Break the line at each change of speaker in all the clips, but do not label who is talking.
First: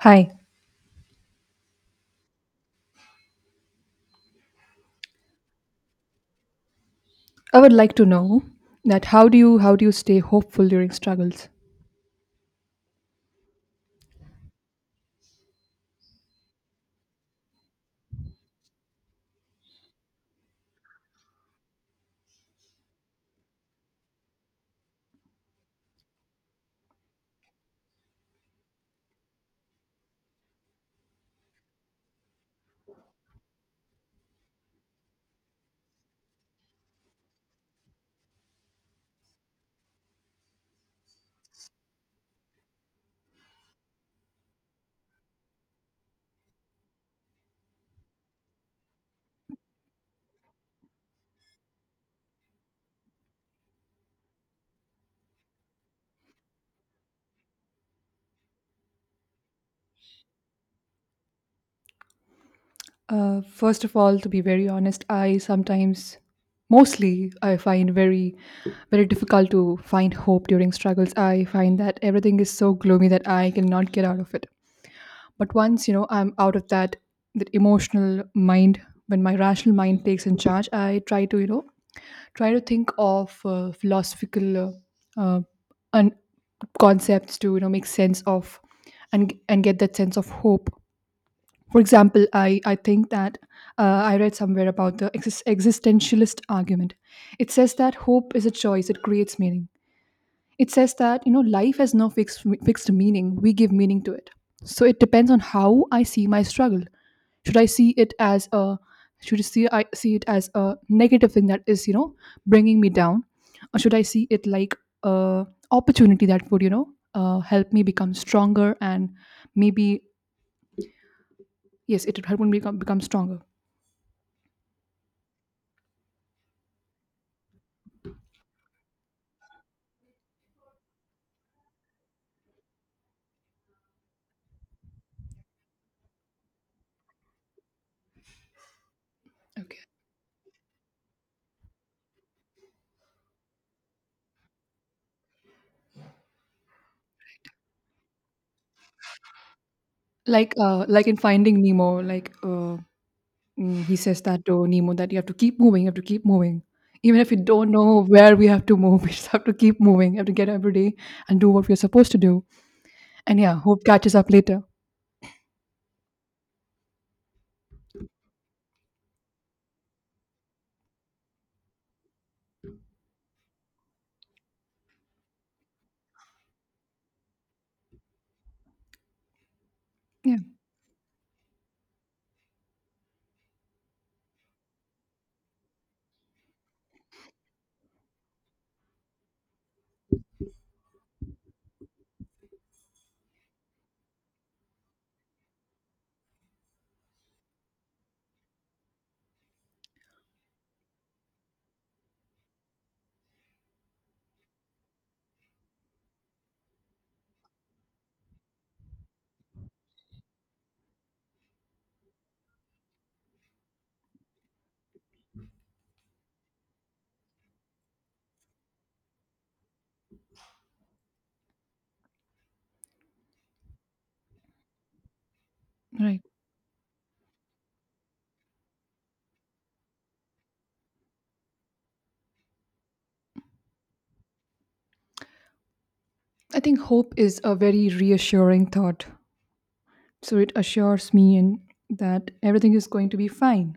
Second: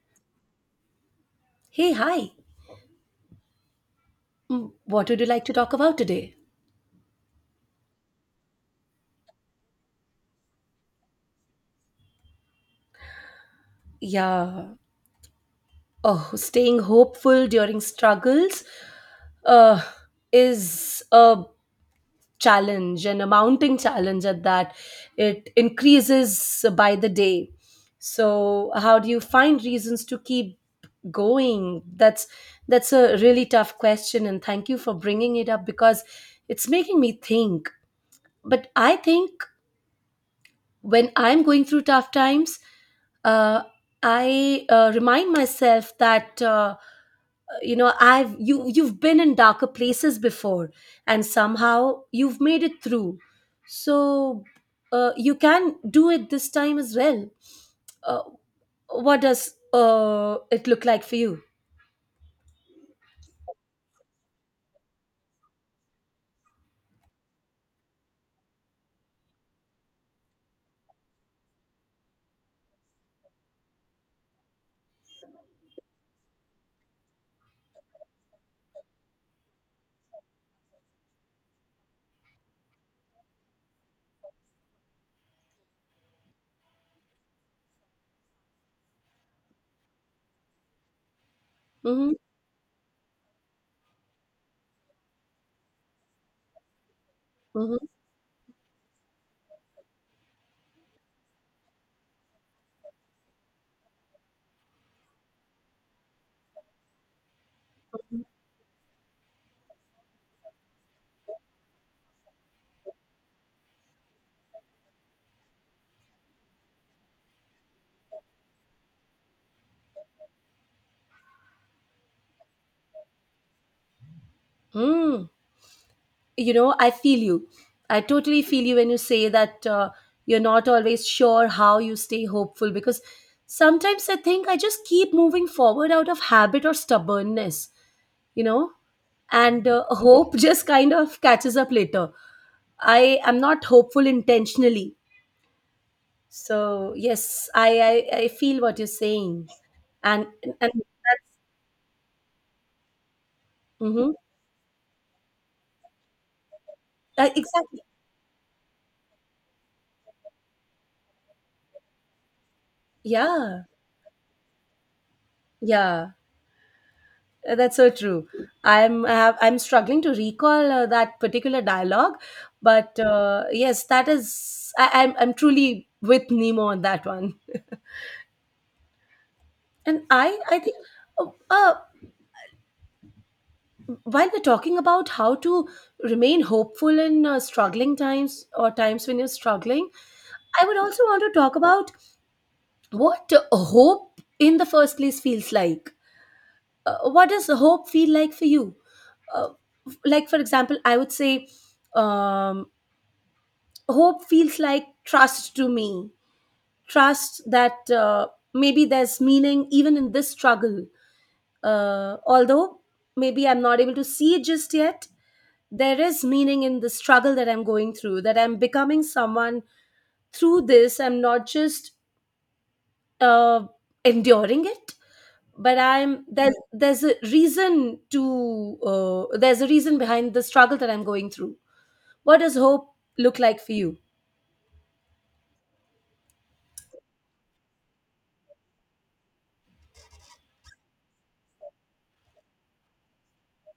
Hi,
Hey, hi. What would you like to talk about today?
I would like to know that how do you stay hopeful during struggles?
Yeah. Oh, staying hopeful during struggles uh, is a challenge and a mounting challenge at that. It increases by the day. So, how do you find reasons to keep going? That's a really tough question, and thank you for bringing it up because it's making me think. But I think when I'm going through tough times, uh, I remind myself that you know I've you you've been in darker places before, and somehow you've made it through. So you can do it this time as well. Uh, what does it look like for you?
First of all, to be very honest, I sometimes, mostly, I find very difficult to find hope during struggles. I find that everything is so gloomy that I cannot get out of it. But once I'm out of that emotional mind, when my rational mind takes in charge, I try to try to think of philosophical uh, uh, un- concepts to make sense of and get that sense of hope. For
Mm-hmm.
example, I think that I read somewhere about the existentialist argument. It says
Mm-hmm.
that hope is a choice, it creates meaning. It says that life has no fixed meaning, we give meaning to it. So it depends on how I see my struggle. should i see it
Mm-hmm.
as a should I see it as a negative thing that is bringing me down, or should I see it like a opportunity that would help me become stronger? And maybe yes, it would help me become stronger.
Hmm. you know I feel you. I totally feel you when you say that you're not always sure how you stay hopeful because sometimes I think I just keep moving forward out of habit or stubbornness you know and
Okay,
hope just kind of catches up later. I am not hopeful intentionally, so yes I feel what you're saying. and
like,
and
like in
that's,
Finding Nemo. He
mhm.
says that to Nemo that you have to keep moving, you have to keep moving. Even if you don't
Exactly.
know where we have to move, we just have to keep moving. You have to get every day and do what we're supposed to do. And yeah,
yeah
hope catches up later.
yeah That's so true. I'm struggling to recall that particular dialogue, but yes, that is I'm truly with Nemo on that one. And
Yeah,
I think uh, uh, while we're talking about how to remain hopeful in struggling times or times when you're struggling, I would also want to talk about what hope in the first place feels like. What does hope feel like for you? Uh, like for example, I would say um, hope feels like trust to me, trust that maybe there's meaning even in this struggle, although maybe I'm not able to see it just yet. There is meaning in the struggle that I'm going through, that I'm becoming someone through this. I'm not just uh, enduring it, but
right.
I'm there's a reason to there's a reason behind the struggle that I'm going through. What does hope look like for you?
I think hope is a very reassuring thought. So it assures me and that everything is going to be fine,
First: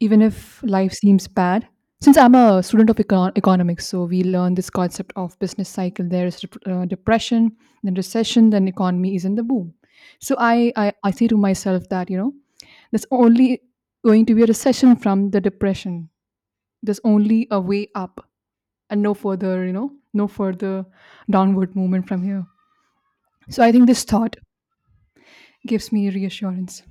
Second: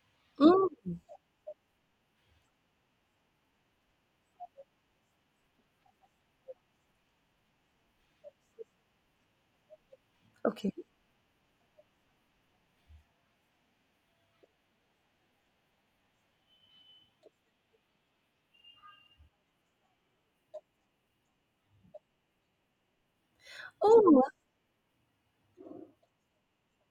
even if life
Mm.
seems bad. Since I'm a student of economics, so we learn this concept of business cycle. There is depression, then recession, then economy is in the boom. So I,
Okay.
I I say to myself that you know there's only going to be a recession from the depression. There's only a way up and no further, no further downward movement from here. So I think this
Oh,
thought gives me reassurance.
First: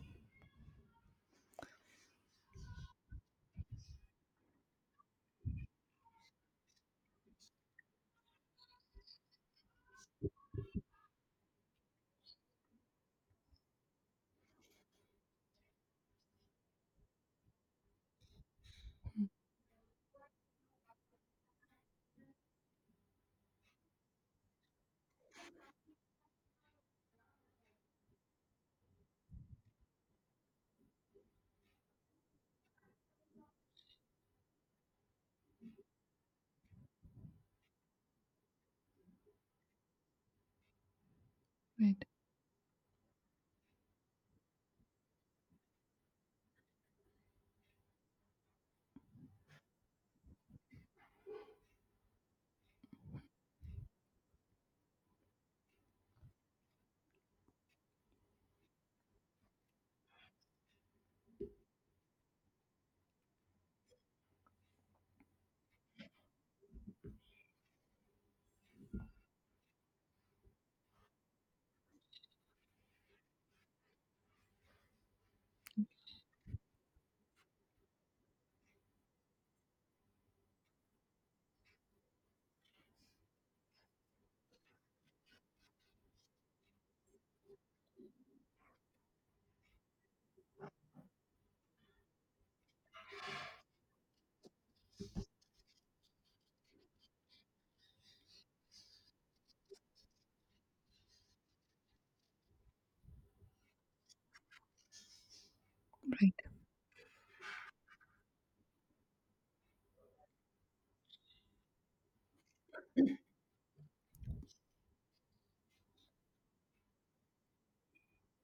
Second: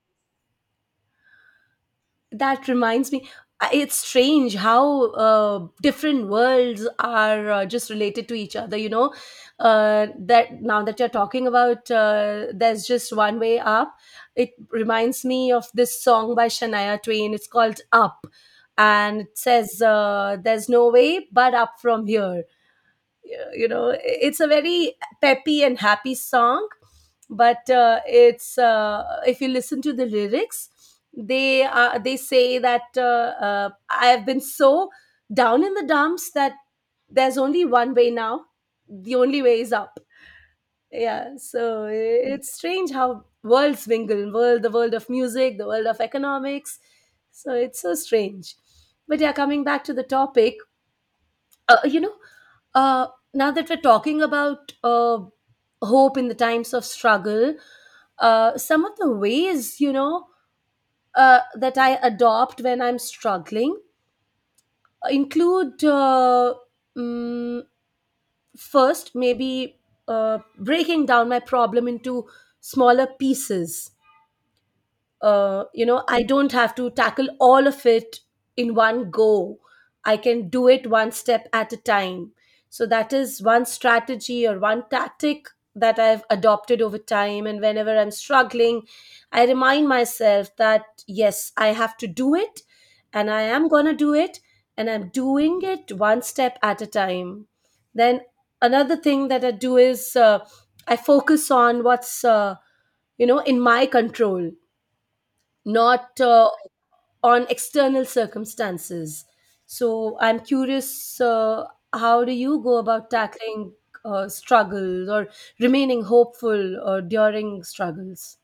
that reminds me. It's strange how different worlds are just related to each other. You know, that now that you're talking about there's just one way up, it reminds me of this song by Shania Twain. It's called Up, and it says there's no way but up from here. Yeah, you know, it's a very peppy and happy song, but it's if you listen to the lyrics, they say that I have been so down in the dumps that there's only one way now. The only way is up. Yeah, so
Right.
it's strange how worlds mingle world the world of music, the world of economics. So it's so strange. But yeah, coming back to the topic, uh, you know uh, now that we're talking about hope in the times of struggle, some of the ways, you know, that I adopt when I'm struggling include mm, first maybe breaking down my problem into smaller pieces. You know, I don't have to tackle all of it in one go. I can do it one step at a time. So that is one strategy or one tactic that I've adopted over time, and whenever I'm struggling, I remind myself that yes, I have to do it, and I am going to do it, and I'm doing it one step at a time. Then another thing that I do is I focus on what's you know, in my control, not
Right.
on external circumstances. So I'm curious, how do you go about tackling struggles or remaining hopeful or during struggles?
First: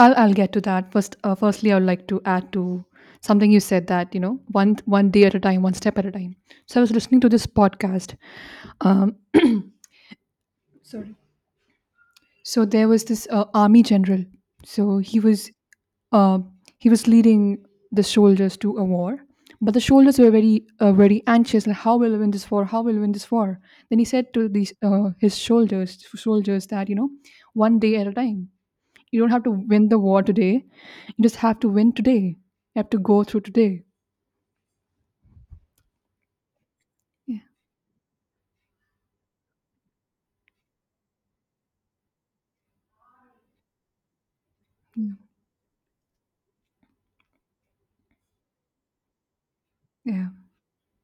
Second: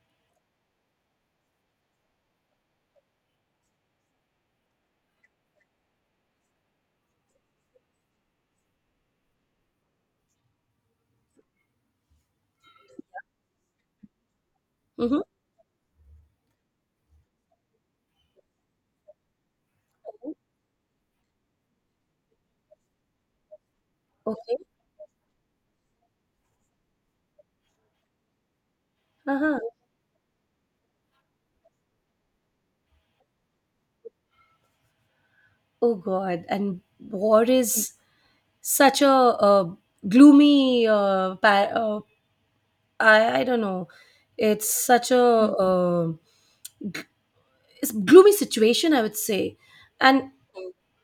I'll get to that. Firstly, I would like to add to something you said that you know one day at a time, one step at a time. So I was listening to this podcast. Um, Sorry. So there was this army general. So
Hmm.
uh, he was leading the soldiers to a war, but the soldiers were very very anxious. Like, how will we win this war? How will we win this war? Then he said to
Okay.
these his soldiers that you know one day at a time. You don't have to
Uh-huh.
win the war today. You just have to win today. You have to go through today.
Oh God. And
Yeah.
war is such a, gloomy, I don't know. It's
Yeah.
such a it's gloomy situation, I would say. And
Yeah.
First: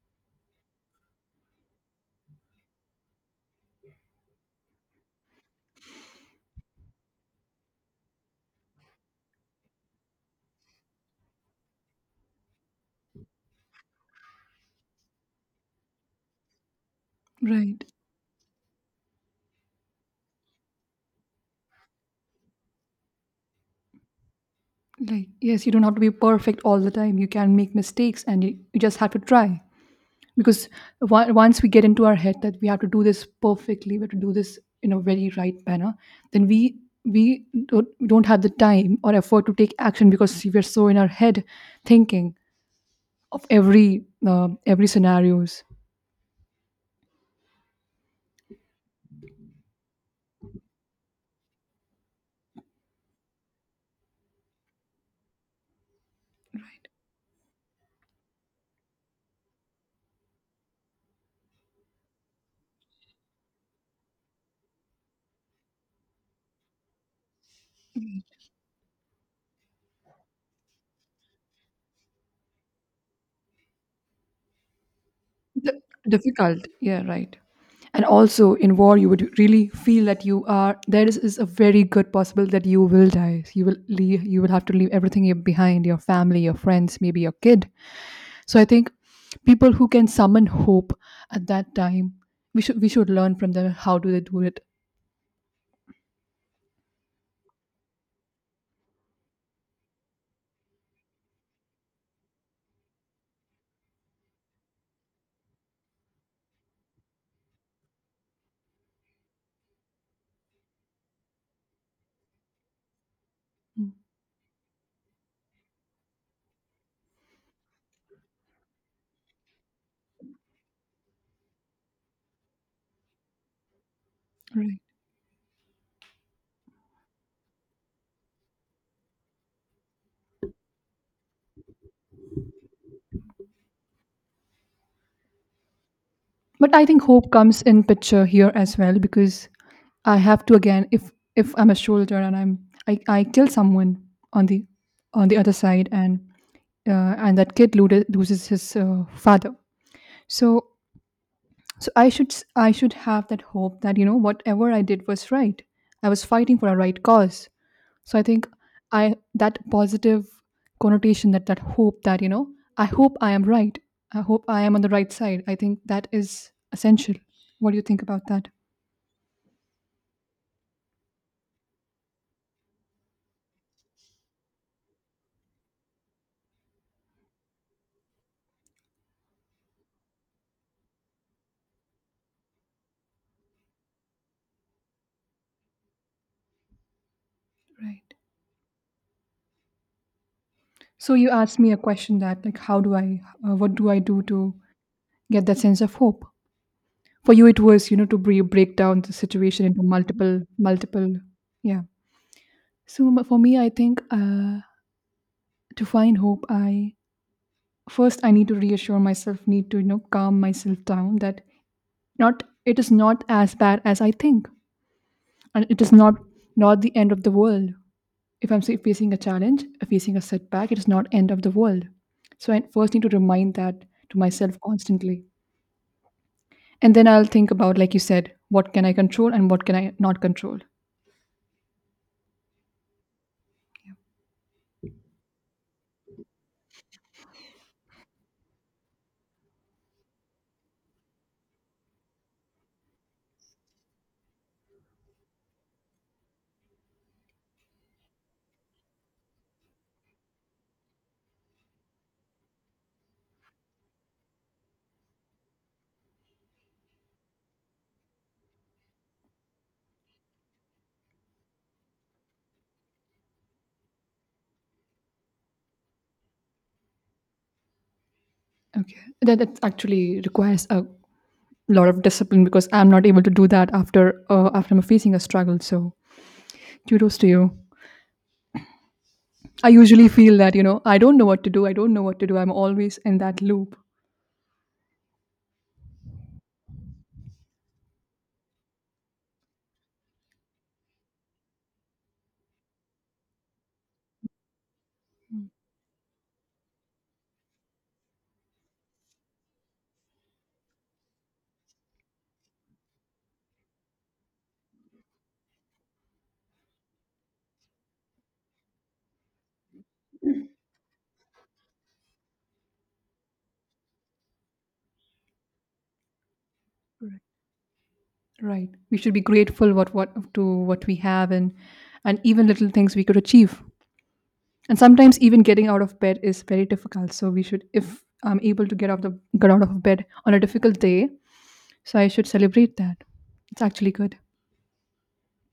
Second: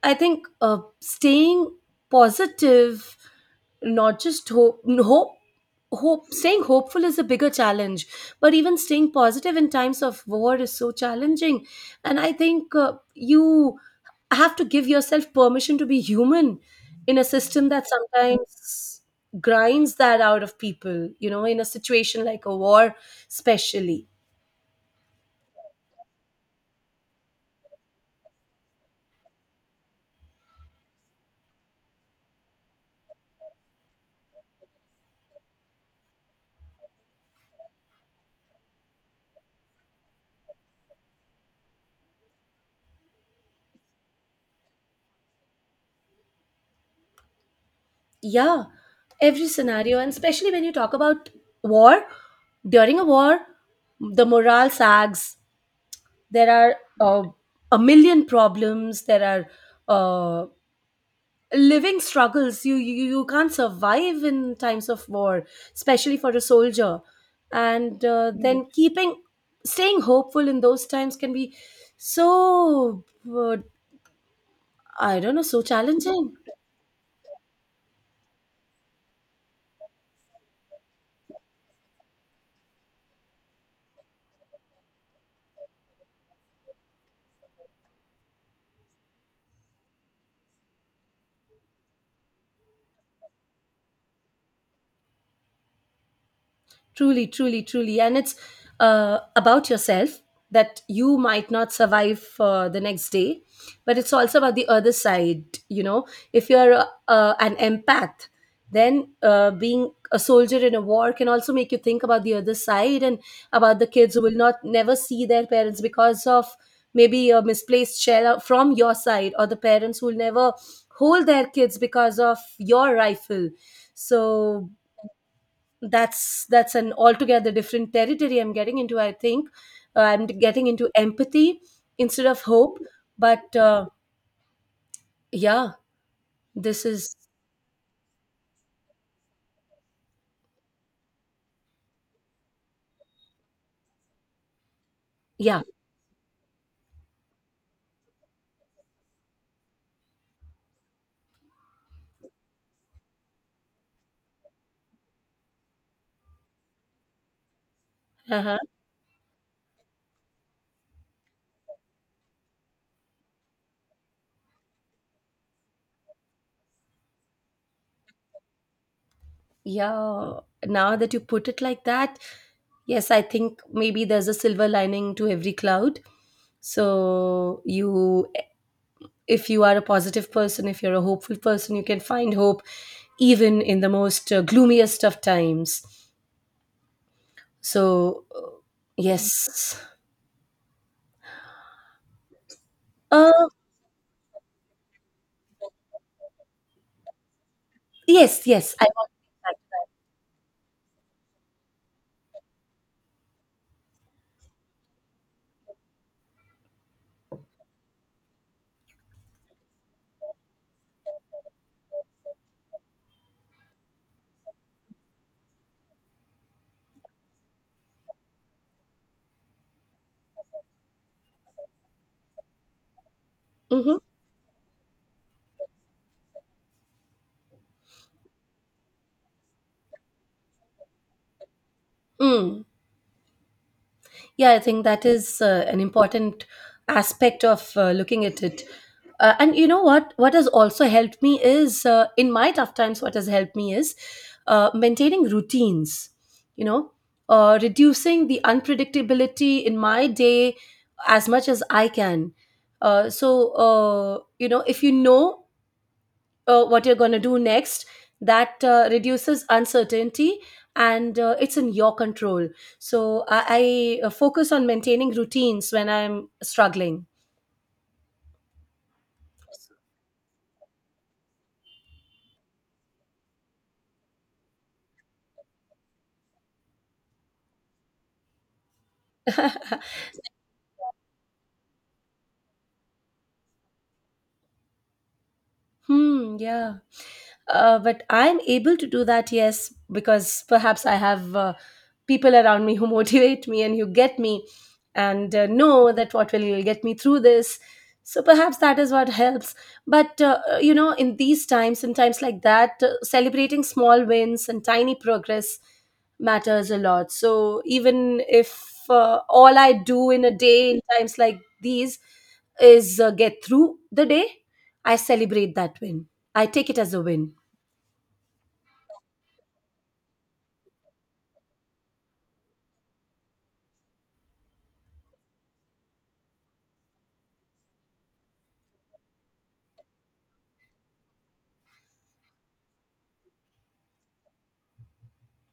I think staying positive, not just hope hope, staying hopeful is a bigger challenge, but even staying positive in times of war is so challenging. And I think you have to give yourself permission to be human in a system
Right.
that sometimes grinds that out of people, you know, in a situation like a war especially.
Like, yes, you don't have to be perfect all the time. You can make mistakes and you just have to try. Because once we get into our head that we have to do this perfectly, we have to do this in a very right manner, then we don't have the time or effort to take action because we're so in our head thinking of every scenarios.
Yeah, every scenario, and especially when you talk about war, during a war, the morale sags. There are a million problems. There are living struggles. You can't survive in times of war, especially for a soldier. And Right. Then staying hopeful in those times can be so, uh, I don't know, so
D-
challenging.
Difficult, yeah, right. And also in war you would really feel that you are there is a very good possible that you will die, you will have to leave everything behind, your family, your friends, maybe your kid. So I think people who can summon hope at that time, we should learn from them how do they do it.
Truly, truly, truly. And it's about yourself, that you might not survive for the next day, but it's also about the other side. You know, if you're an empath, then being a soldier in a war can also make you think about the other side, and about the
Mm,
kids who will not never see their parents because of maybe a misplaced shell from your side, or the parents who will never hold their kids because of your rifle. So
right,
that's an altogether different territory I'm getting into. I think I'm getting into empathy instead of hope. But yeah,
but I
this
think
is
hope comes in picture here as well because I have to again, if I'm a soldier and I kill someone on the other
yeah.
side and that kid loses his father. So I should have that hope that you know whatever I did was right, I was fighting for a right cause. So I think
Uh-huh.
I that positive connotation, that hope that you know I hope I am right, I hope I am on the right side, I think that is essential. What do you think about that?
Yeah, now that you put it like that, yes, I think maybe there's a silver lining to every cloud. So you, if you are a positive person, if you're a hopeful person, you can find hope even in the most gloomiest of times.
Right.
So yes.
So you asked me a question that like how do I
Uh,
what do I do to get that sense of hope. For you it was you know to
yes, yes,
break
I
down
want
the
to
situation into multiple yeah. So for me I think to find hope, I need to reassure myself, need to you know calm myself down that not, it is not as bad as I think, and it is not the end of the world. If I'm say, facing a challenge, facing a setback, it is not end of the world. So I first need to remind
think like
that
that. Hmm.
to myself constantly, and then I'll think about like you said, what can I control and what can I not control.
Mm. Yeah, I think that is an important aspect of looking at it. And you know what? What has also helped me is in my tough times. What has helped me is maintaining routines. You know, reducing the unpredictability in my day as much as I can. You know, if you know what you're going to do next, that reduces uncertainty, and it's in your control. So I focus on maintaining routines when I'm struggling.
Okay, that actually requires a lot of discipline because I'm not able to do that after after I'm facing a struggle. So kudos to you. I usually feel that you know I don't know what to do. I don't know what to do. I'm always in that loop.
Hmm. Yeah. But I'm able to do that, yes, because perhaps I have people around me who motivate me and who get me, and
Mm.
know that what will get me through this. So perhaps that is what helps. But, you know, in these times, in times like that, celebrating small wins and tiny progress matters a lot. So even if all I do in a day in times like these is get through the day, I celebrate that win. I take it as a win.
Right. We should be grateful what we have, and even little things we could achieve. And sometimes even getting out of bed is very difficult. So we should, if I'm able to get out of bed on a difficult day, so I should celebrate that. It's actually good.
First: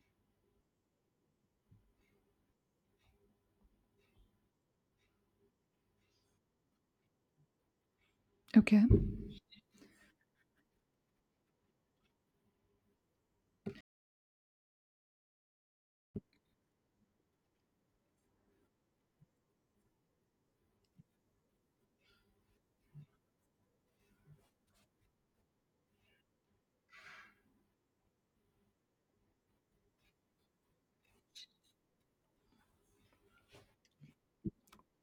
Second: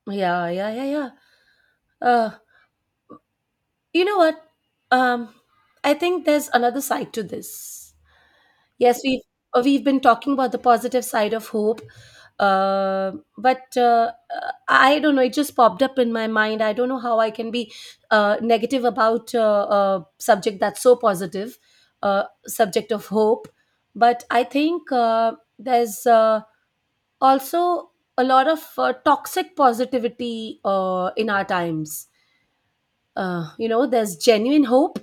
Yeah, yeah, yeah, yeah. Uh, you know what? Um, I think there's another side to this.
Okay.
Yes, we've been talking about the positive side of hope, uh, but I don't know. It just popped up in my mind. I don't know how I can be negative about a subject that's so positive, subject of hope. But I think there's also a lot of toxic positivity in our times. You know, there's genuine hope,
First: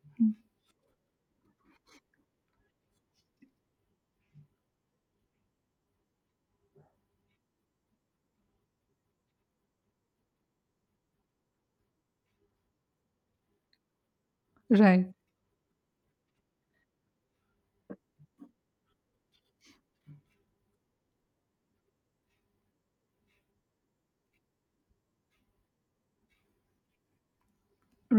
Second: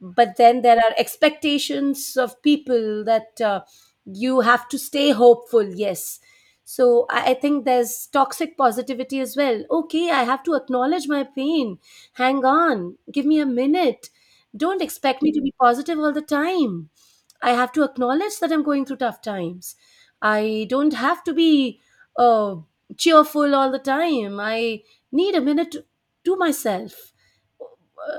but then there are expectations of people that you have to stay hopeful. Yes, so I think there's toxic positivity as well. Okay, I have to acknowledge my pain. Hang on, give me a minute. Don't
Right.
expect me to be positive all the time. I have to acknowledge that I'm going through tough times. I don't have to be uh, cheerful all the time. I need a minute to myself.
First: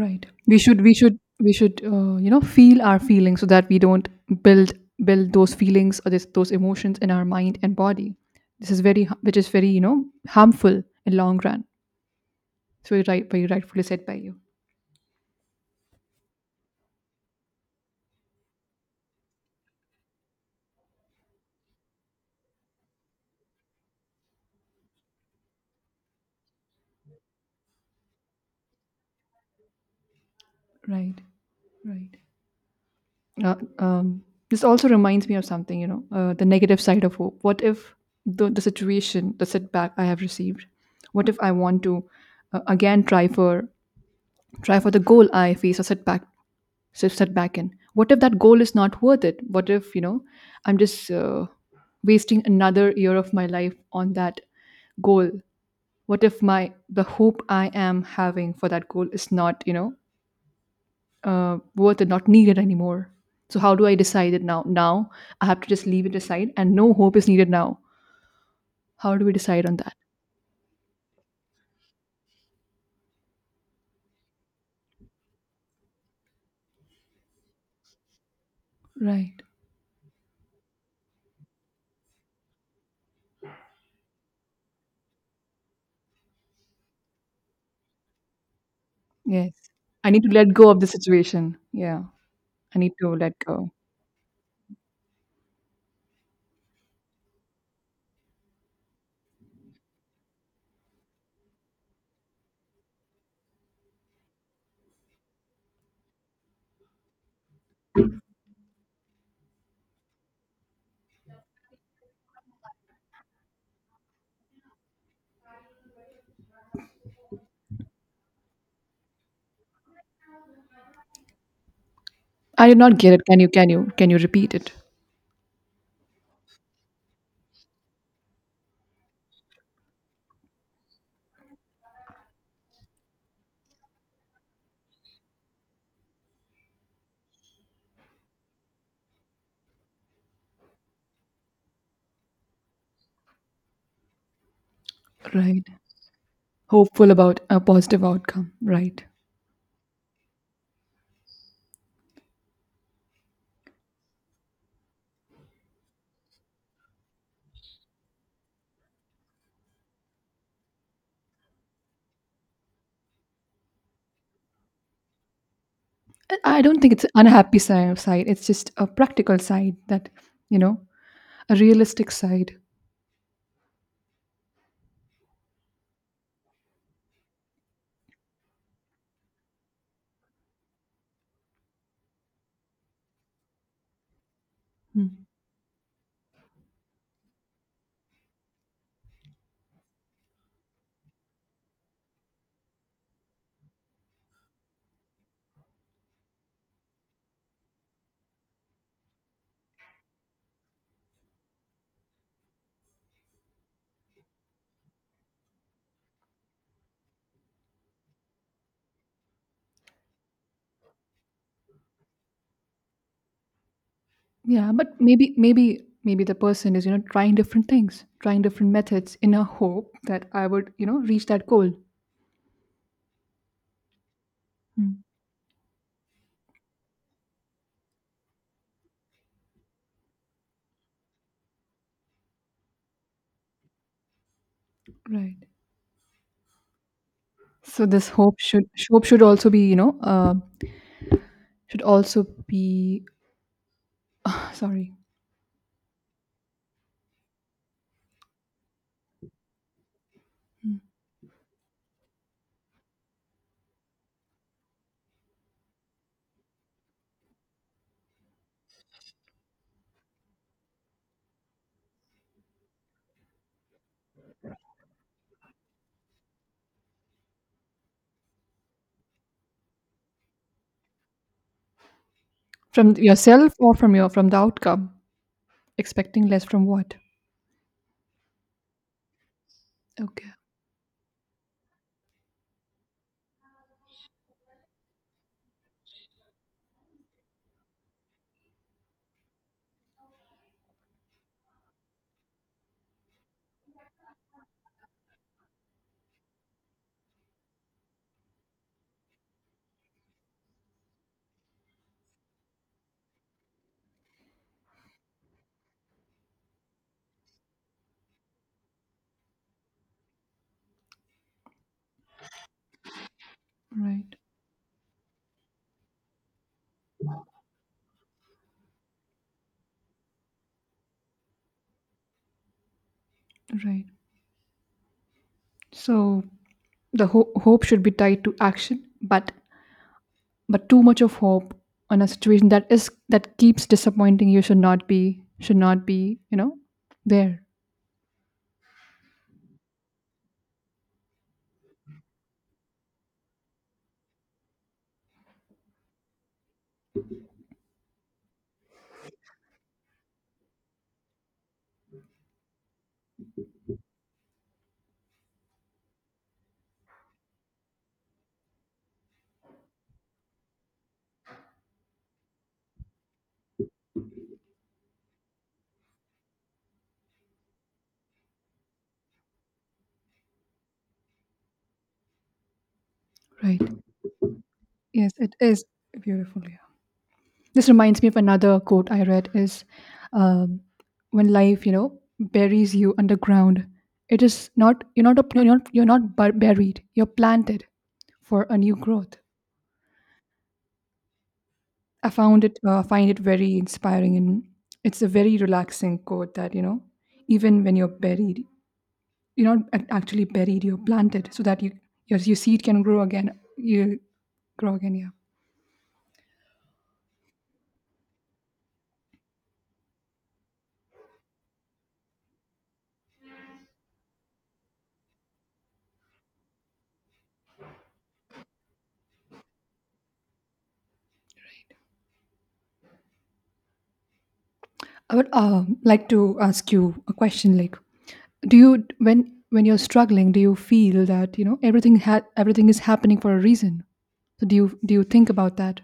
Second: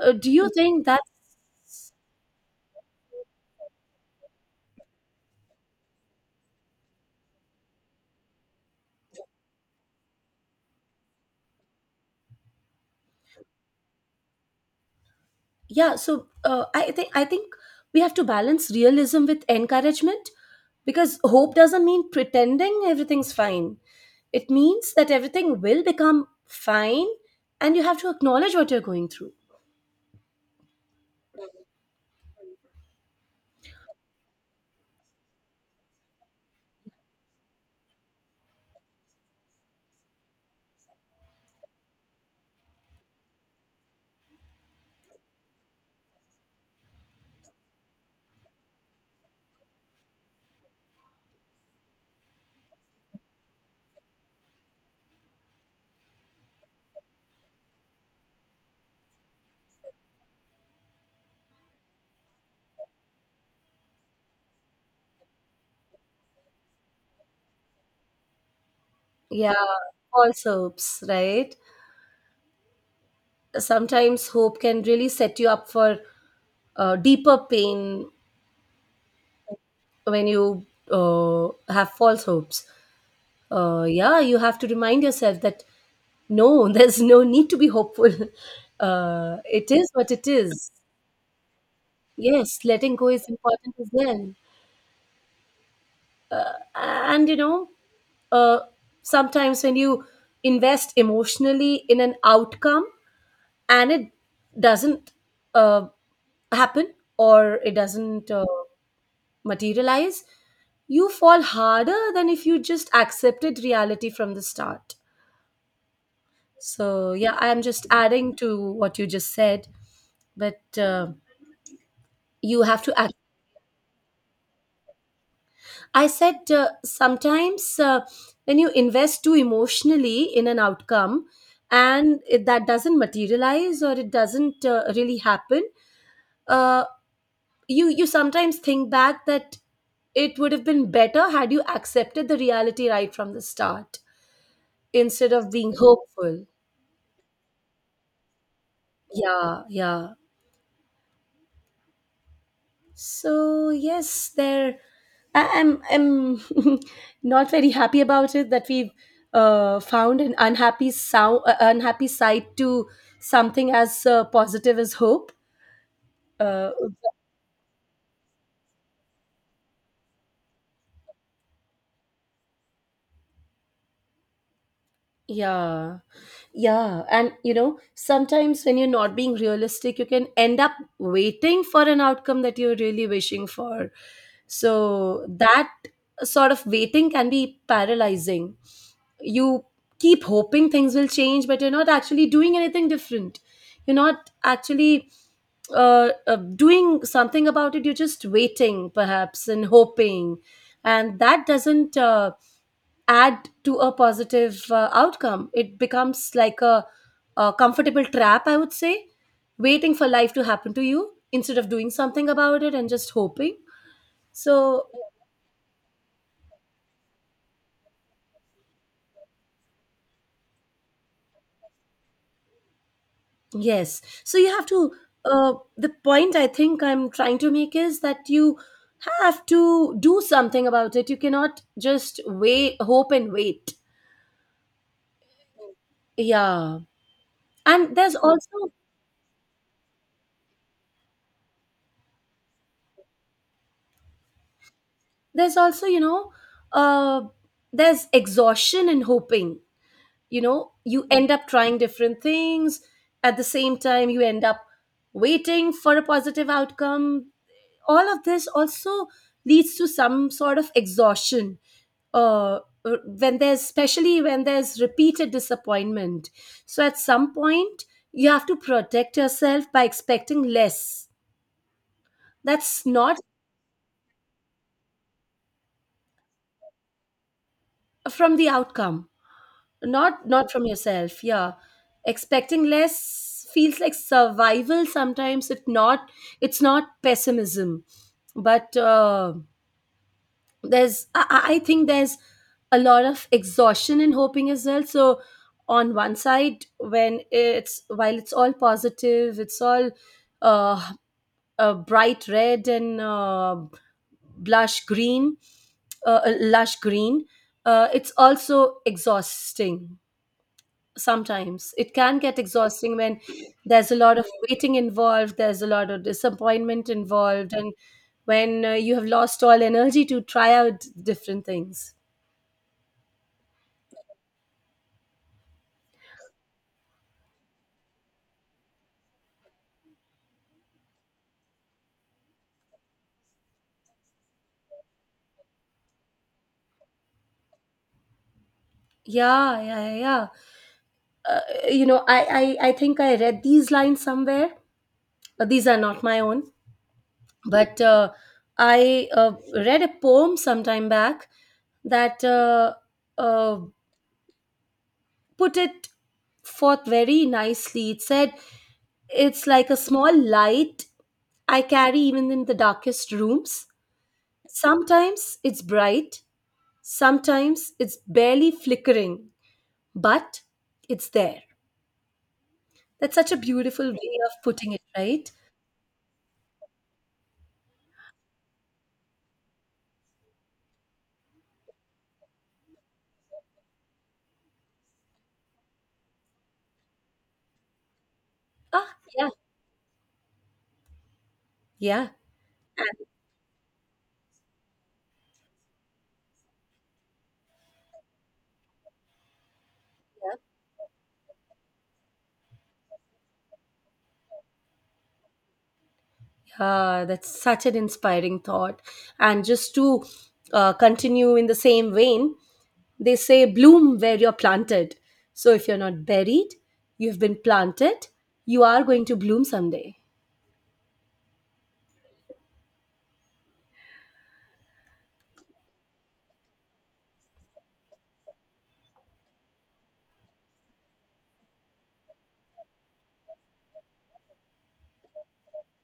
Do you think that?
We should you know feel our feelings so that we don't build build those feelings or those emotions in our mind and body. This is very you know harmful in long run. So you right, but you rightfully said by you.
Yeah. So I think we have to balance realism with encouragement, because hope doesn't mean pretending everything's fine. It means that everything will become fine, and you have to acknowledge what you're going through.
Right, right. Uh, um, this also reminds me of something, you know, the negative side of hope. What if the situation, the setback I have received, what if I want to again try for the goal I face a setback, so setback in? What if that goal is not worth it? What if you know I'm just wasting another year of my life on that goal? What if my the hope I am having for that goal is not you know worth it, not needed anymore. So how do I decide it now? Now I have to just leave it aside, and no hope is needed now. How do we
Yeah.
decide on that?
All soaps, right? Sometimes hope can really set you up for deeper pain
Right.
when you have false hopes. Yeah, you have to remind yourself that no, there's no need to be hopeful.
Yes.
It is what
I need
it
to let go
is.
of the situation. Yeah.
Yes,
I need
letting
to
go is
let go.
important as well. And you know, uh, sometimes when you invest emotionally in an outcome and it doesn't uh, happen, or it doesn't materialize, you fall harder than if you just accepted reality from the start. So, yeah, I am just adding to what you just said, but you
I did
have
not
to
get
act.
it. Can you? Can you? Can you repeat it?
I said sometimes when you invest too emotionally in an outcome and that doesn't materialize or it doesn't really happen, uh, you sometimes think back that it would have been better had you accepted the reality right from the start instead of
Right.
being hopeful.
Hopeful about a positive outcome. Right.
Yeah, yeah. So yes, there, I'm not very happy about it that we've found an unhappy sound unhappy side to something as positive as hope.
I
uh,
don't think it's an unhappy side. It's just a practical side that you know, a realistic side.
Yeah. Yeah. And you know, sometimes when you're not being realistic, you can end up waiting for an outcome that you're really wishing for. So that sort of waiting can be paralyzing. You keep hoping things will change, but you're not actually doing anything different. You're not actually doing something about it. You're just waiting, perhaps, and hoping. And that doesn't. Add to a positive outcome. It becomes like a comfortable trap, I would say, waiting for life to happen to you instead of doing something about it and just hoping.
Yeah,
So,
but maybe the person is, you know, trying different things, trying different methods in a hope that I would, you know, reach that goal.
yes. So, you have to,
Mm.
the point I think I'm trying to make is that you have to do something about it. You cannot just wait, hope and wait.
Right.
Yeah.
So
And
this hope should also be, you know, should also be sorry,
there's also, you know, uh, there's exhaustion in hoping. You know, you end up trying different things. At the same time, you end up waiting for a positive outcome. All of this also leads to some sort of exhaustion, uh, when there's, especially when there's repeated disappointment. So at some point you have to protect yourself by expecting less. That's
from
not,
yourself or from your from the outcome. Expecting less from what?
from the outcome, not
Okay.
not from yourself, yeah. Expecting less feels like survival sometimes, if not. It's not pessimism, but there's, I think there's a lot of exhaustion in hoping as well. So on one side, when it's, while it's all positive, it's all uh, bright red and blush green, lush green. It's also exhausting. Sometimes it can get exhausting when there's a
Right.
lot of waiting involved, there's a lot of disappointment involved, and when you have lost all energy to try out different things.
Right. So the hope should be tied to action, but too much of hope on a situation that is that keeps disappointing you should not be, you know there.
Yeah, yeah, yeah, yeah. You know, I think I read these lines somewhere, but these are not my own. But I read a poem sometime back that uh, put it forth very nicely. It said it's like a small light I carry even in the darkest rooms. Sometimes it's bright, sometimes it's barely flickering, but it's there. That's such a
Right,
beautiful way of putting it,
yes,
right?
it is beautiful, yeah. This reminds me of another quote I read, is um, when life you know buries you underground, it is not, you're not buried, you're planted for a new
Ah,
growth.
yeah, yeah.
I found it
And
find it very inspiring, and it's a very relaxing quote that you know even when you're buried, you're not actually buried, you're planted so that you, your seed can grow again, you grow again, yeah.
that's such an inspiring thought. And just to continue in the same vein, they say bloom where you're planted. So if you're not buried, you've been planted, you are going to bloom someday.
I would like to ask you a question like, do you, when you're struggling, do you feel that you know everything is happening for a reason? So do you think about that?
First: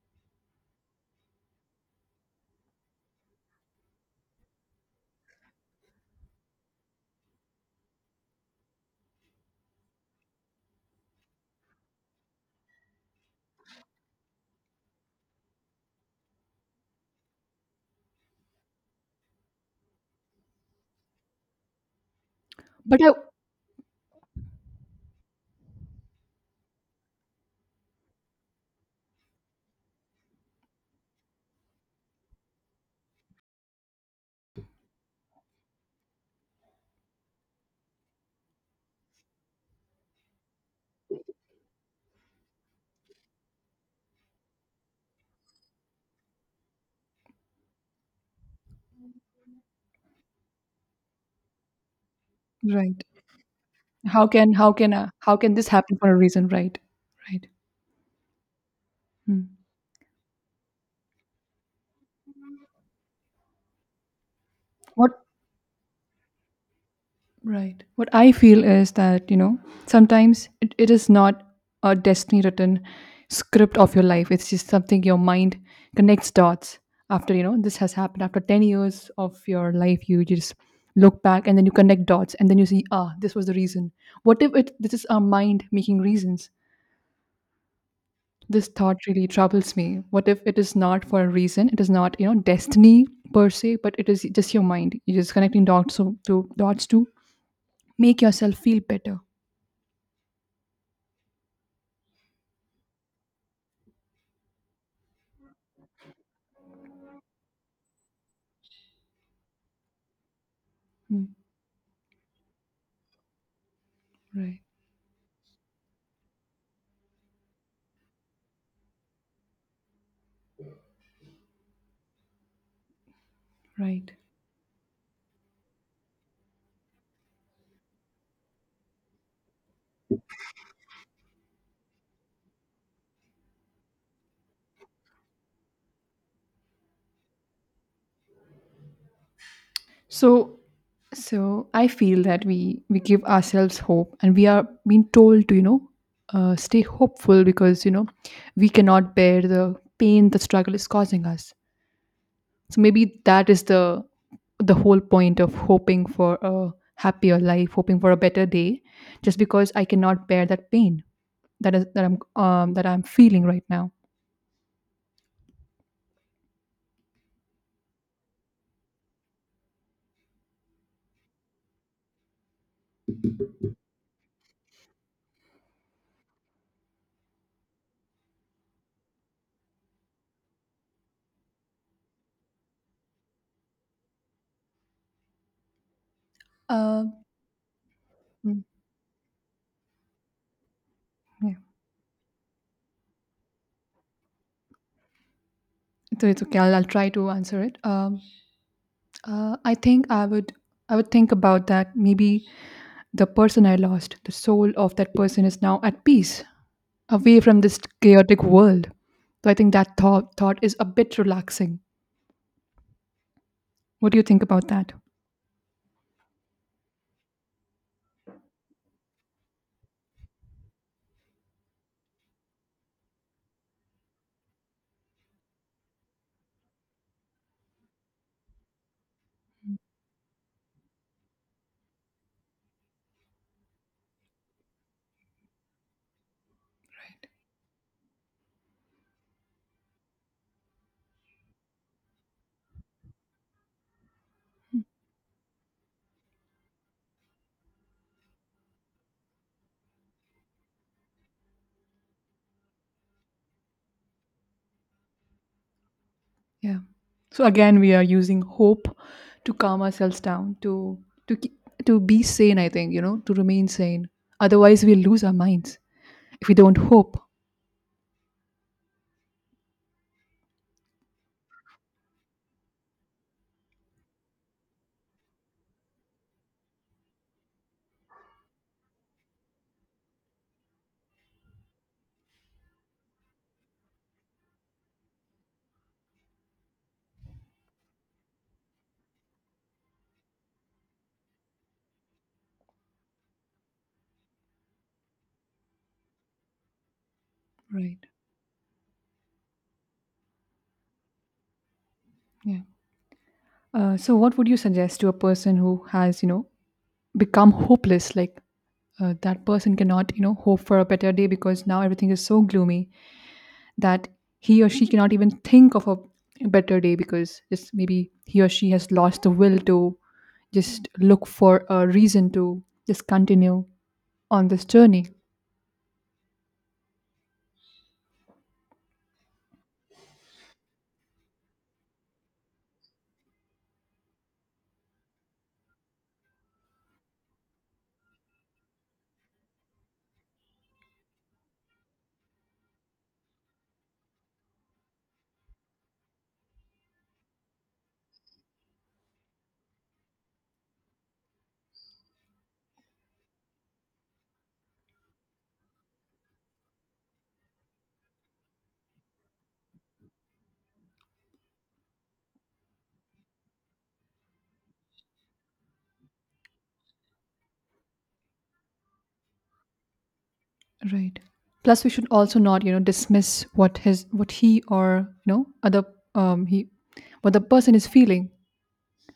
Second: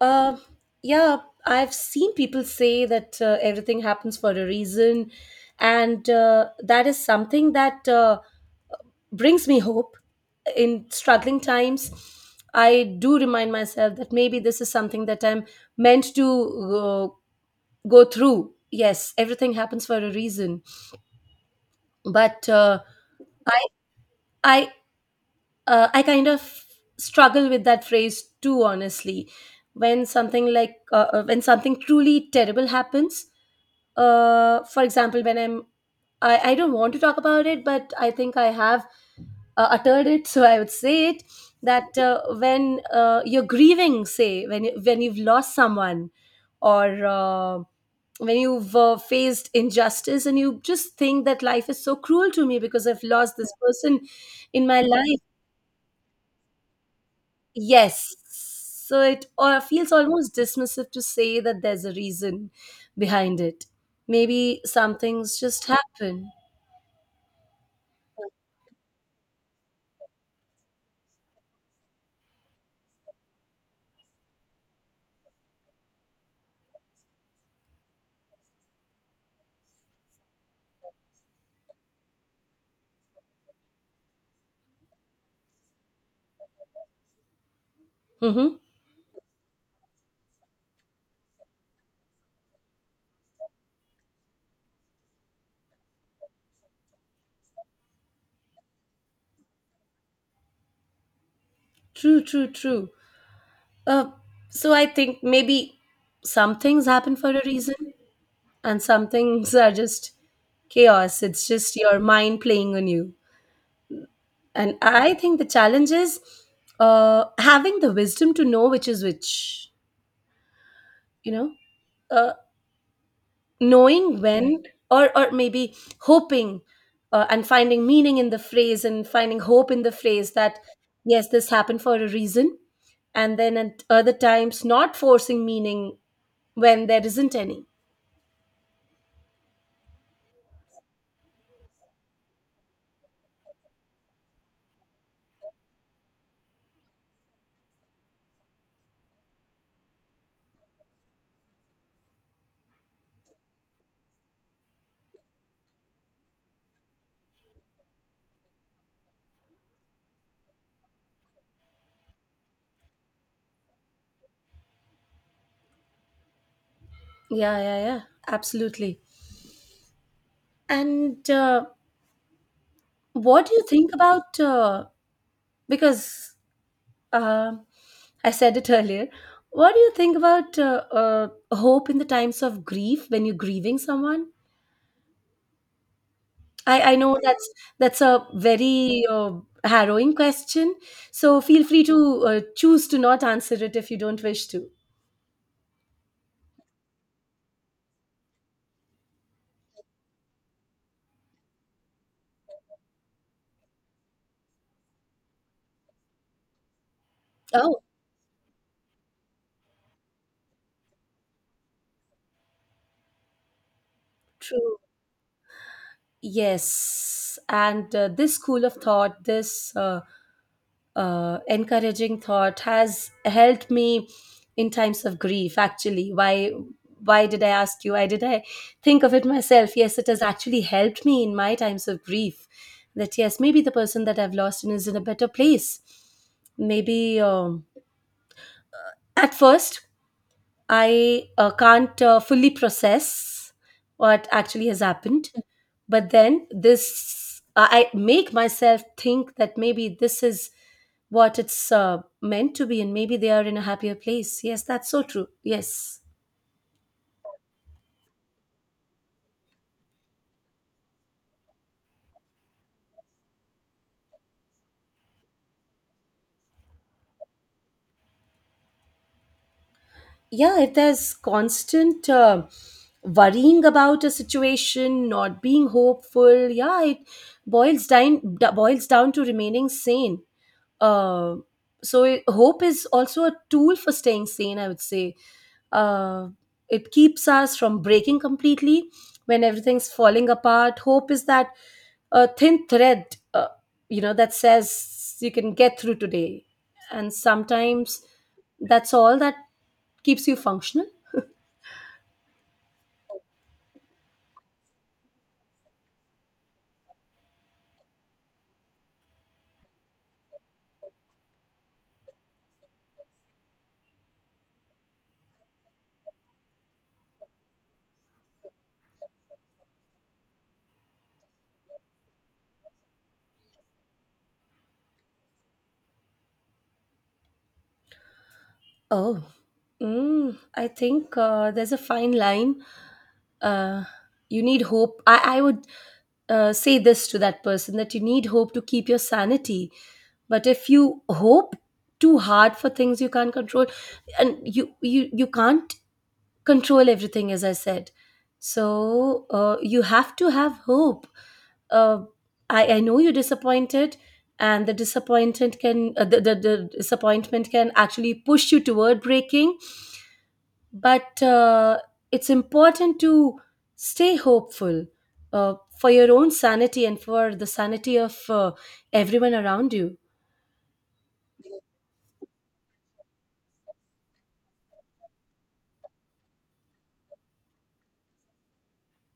Uh, yeah, I've seen people say that everything happens for a reason, and that is something that brings me hope in struggling times. I do remind myself that maybe this is something that I'm meant to go through. Yes, everything happens for a reason, but
but I,
I I I kind of struggle with that phrase too, honestly. When something like when something truly terrible happens, for example, when I'm I don't want to talk about it, but I think I have uttered it, so I would say it that when you're grieving, say when when you've lost someone, or when you've faced injustice and you just think that life is so cruel to me because
right.
I've lost this person in my life.
How can this happen for a reason, right? Right.
Yes. So it
Hmm.
feels almost dismissive to say that there's a reason behind it. Maybe some
What?
things just happen.
Right. What I feel is that, you know, sometimes it is not a destiny written script of your life. It's just something your mind connects dots after, you know, this has happened. After 10 years of your life, you just look back and then you connect dots and then you see, ah, this was the reason. What if it this is our mind making reasons?
Mm-hmm.
This thought really troubles me. What if it is not for a reason? It is not, you know, destiny per se, but it is just your mind. You're just connecting dots to dots to make yourself feel better.
True, true, true. Uh, so I think maybe some things happen for a reason, and some things are just chaos.
Mm,
It's just your mind playing on you.
right,
And I think the challenge is having the wisdom to know which is which, you know? uh,
right.
Knowing when, or maybe hoping, and finding meaning in the phrase and finding hope in the phrase that yes, this happened for a reason, and then at other times not forcing meaning when there isn't any.
So, so I feel that we give ourselves hope, and we are being told to, you know, stay hopeful because, you know, we cannot bear the pain the struggle is causing us. So maybe that is the whole point of hoping for a happier life, hoping for a better day, just because I cannot bear that pain that is that I'm feeling right now.
Yeah, yeah, yeah, absolutely. And what do you think about because uh, I said it earlier, what do you think about hope in the times of grief, when you're grieving someone? I
Um,
know that's a
mm,
very harrowing question. So
yeah.
feel free to choose to not answer it if you don't wish to.
So it's okay. I'll try to answer it. I think I would think about that. Maybe the person I lost, the soul of that person, is now at peace, away from this
Oh,
chaotic world. So I think that thought is a bit relaxing. What do you think about
true.
that?
Yes, and this school of thought, this encouraging thought has helped me in times of grief. Actually, why did I ask you, why did I think of it myself? Yes, it has actually helped me in my times of grief, that yes, maybe the person that I've lost in is in a better place. Maybe at first I can't fully process what actually has happened. But then this, I make myself think that maybe this is what it's meant to be, and maybe they are in a happier place. Yes, that's so true. Yes.
Yeah. So again, we are using hope to calm ourselves down, to to be sane. I think, you know, to remain sane. Otherwise, we'll lose our minds if we don't hope.
Yeah, if there's constant worrying about a situation, not being hopeful, yeah, it boils down, boils down to remaining sane. Uh, so it, hope is also a tool for staying sane, I would say. uh, it keeps us from breaking completely when everything's falling apart. Hope is that thin thread, you know, that says you can get through today, and sometimes
Right.
that's all that keeps you functional.
Yeah. So, what would you suggest to a person who has, you know, become hopeless, like? That person cannot, you know, hope for a better day because now everything is so gloomy that he or she cannot even think of a better day because just maybe he or she has lost the will to just look for a reason to just continue on this journey.
Oh, mm, I think there's a fine line. Uh, you need hope. I would say this to that person, that you need hope to keep your sanity. But if you hope too hard for things you can't control, and you can't control everything, as I said. So you have to have hope. uh, I know you're disappointed, and the disappointment can the disappointment can actually push you toward breaking. But it's important to stay hopeful for your own sanity and for the sanity of everyone around you.
Right. Plus we should also not, you know, dismiss what his what he or, you know, other he what the person is feeling.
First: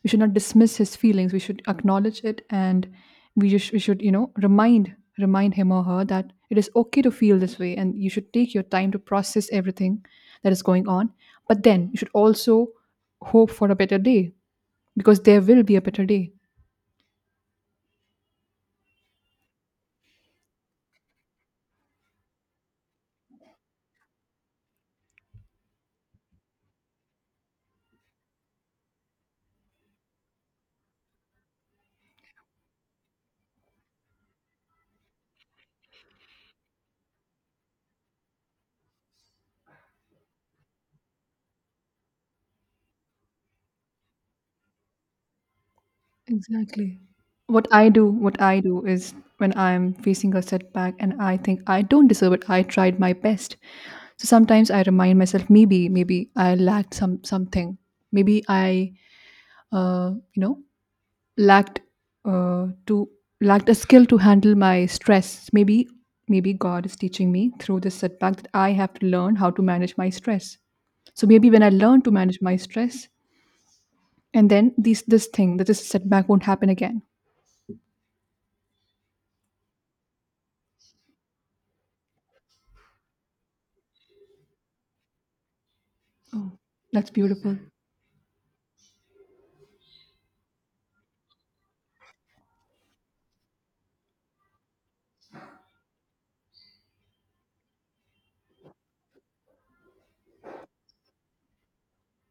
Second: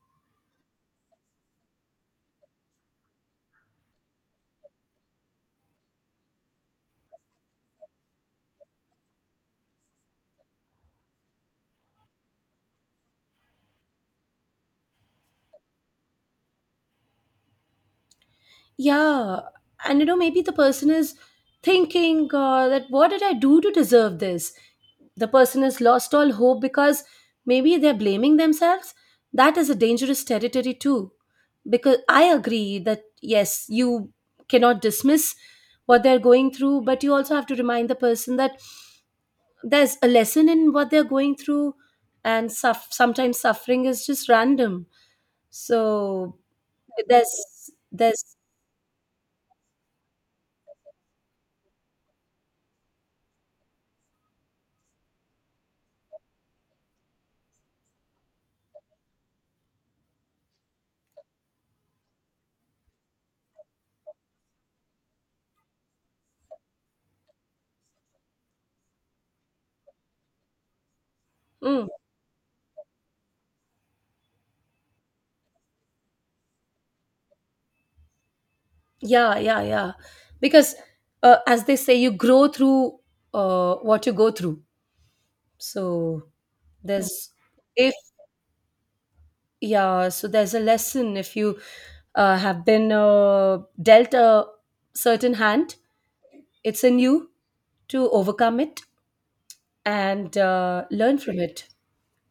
We should not dismiss his feelings. We should acknowledge it, and we just we should, you know, remind him or her that it is okay to feel this way and you should take your time to process everything that is going on. But then you should also hope for a better day, because there will be a better day.
Yeah. And you know, maybe the person is thinking that, what did I do to deserve this? The person has lost all hope because maybe they're blaming themselves. That is a dangerous territory too, because I agree that yes, you cannot dismiss what they're going through, but you also have to remind the person that there's a lesson in what they're going through. And suff, sometimes suffering is just random. So
Exactly. What
there's
I do,
there's
what I do is when I'm facing a setback and I think I don't deserve it, I tried my best. So sometimes I remind myself, maybe, maybe I lacked some something. Maybe I you know lacked to lacked a skill to handle my stress. Maybe maybe god is teaching me through this setback that I have to learn how to manage my stress. So maybe when I
mm,
learn to manage my stress and then this thing that this setback won't happen again.
yeah, yeah, yeah. Because as they say, you grow through what you go through. So
Oh, that's
there's,
beautiful.
if, yeah, so there's a lesson. If you have been dealt a certain hand, it's in you to overcome it and learn from it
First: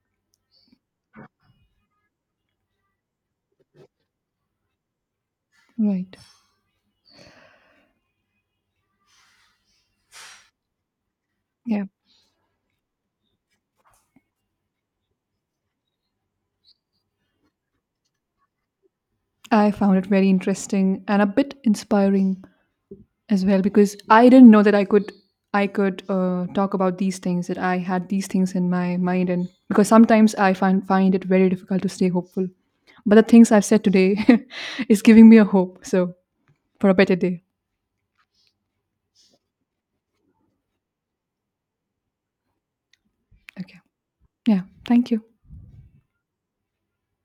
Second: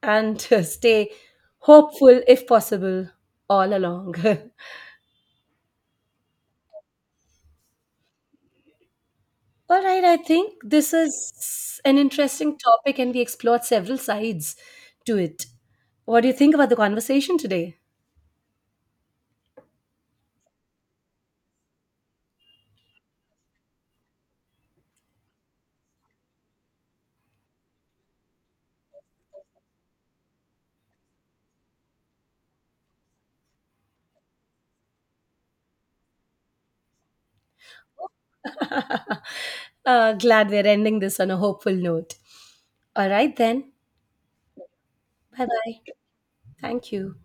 and stay hopeful if possible all along.
Right.
All right, I think this is
Yeah.
an interesting topic and we explored several sides to it. What do you think about the conversation today?
I found it very interesting and a bit inspiring as well, because I didn't know that I could talk about these things that I had these things in my mind. And because sometimes I find it very difficult to stay hopeful. But the things I've said today is giving me a hope. So for a better day.
Glad we're ending this on a hopeful note. All right, then.
Okay. Yeah. Thank you.
Bye bye. Thank you.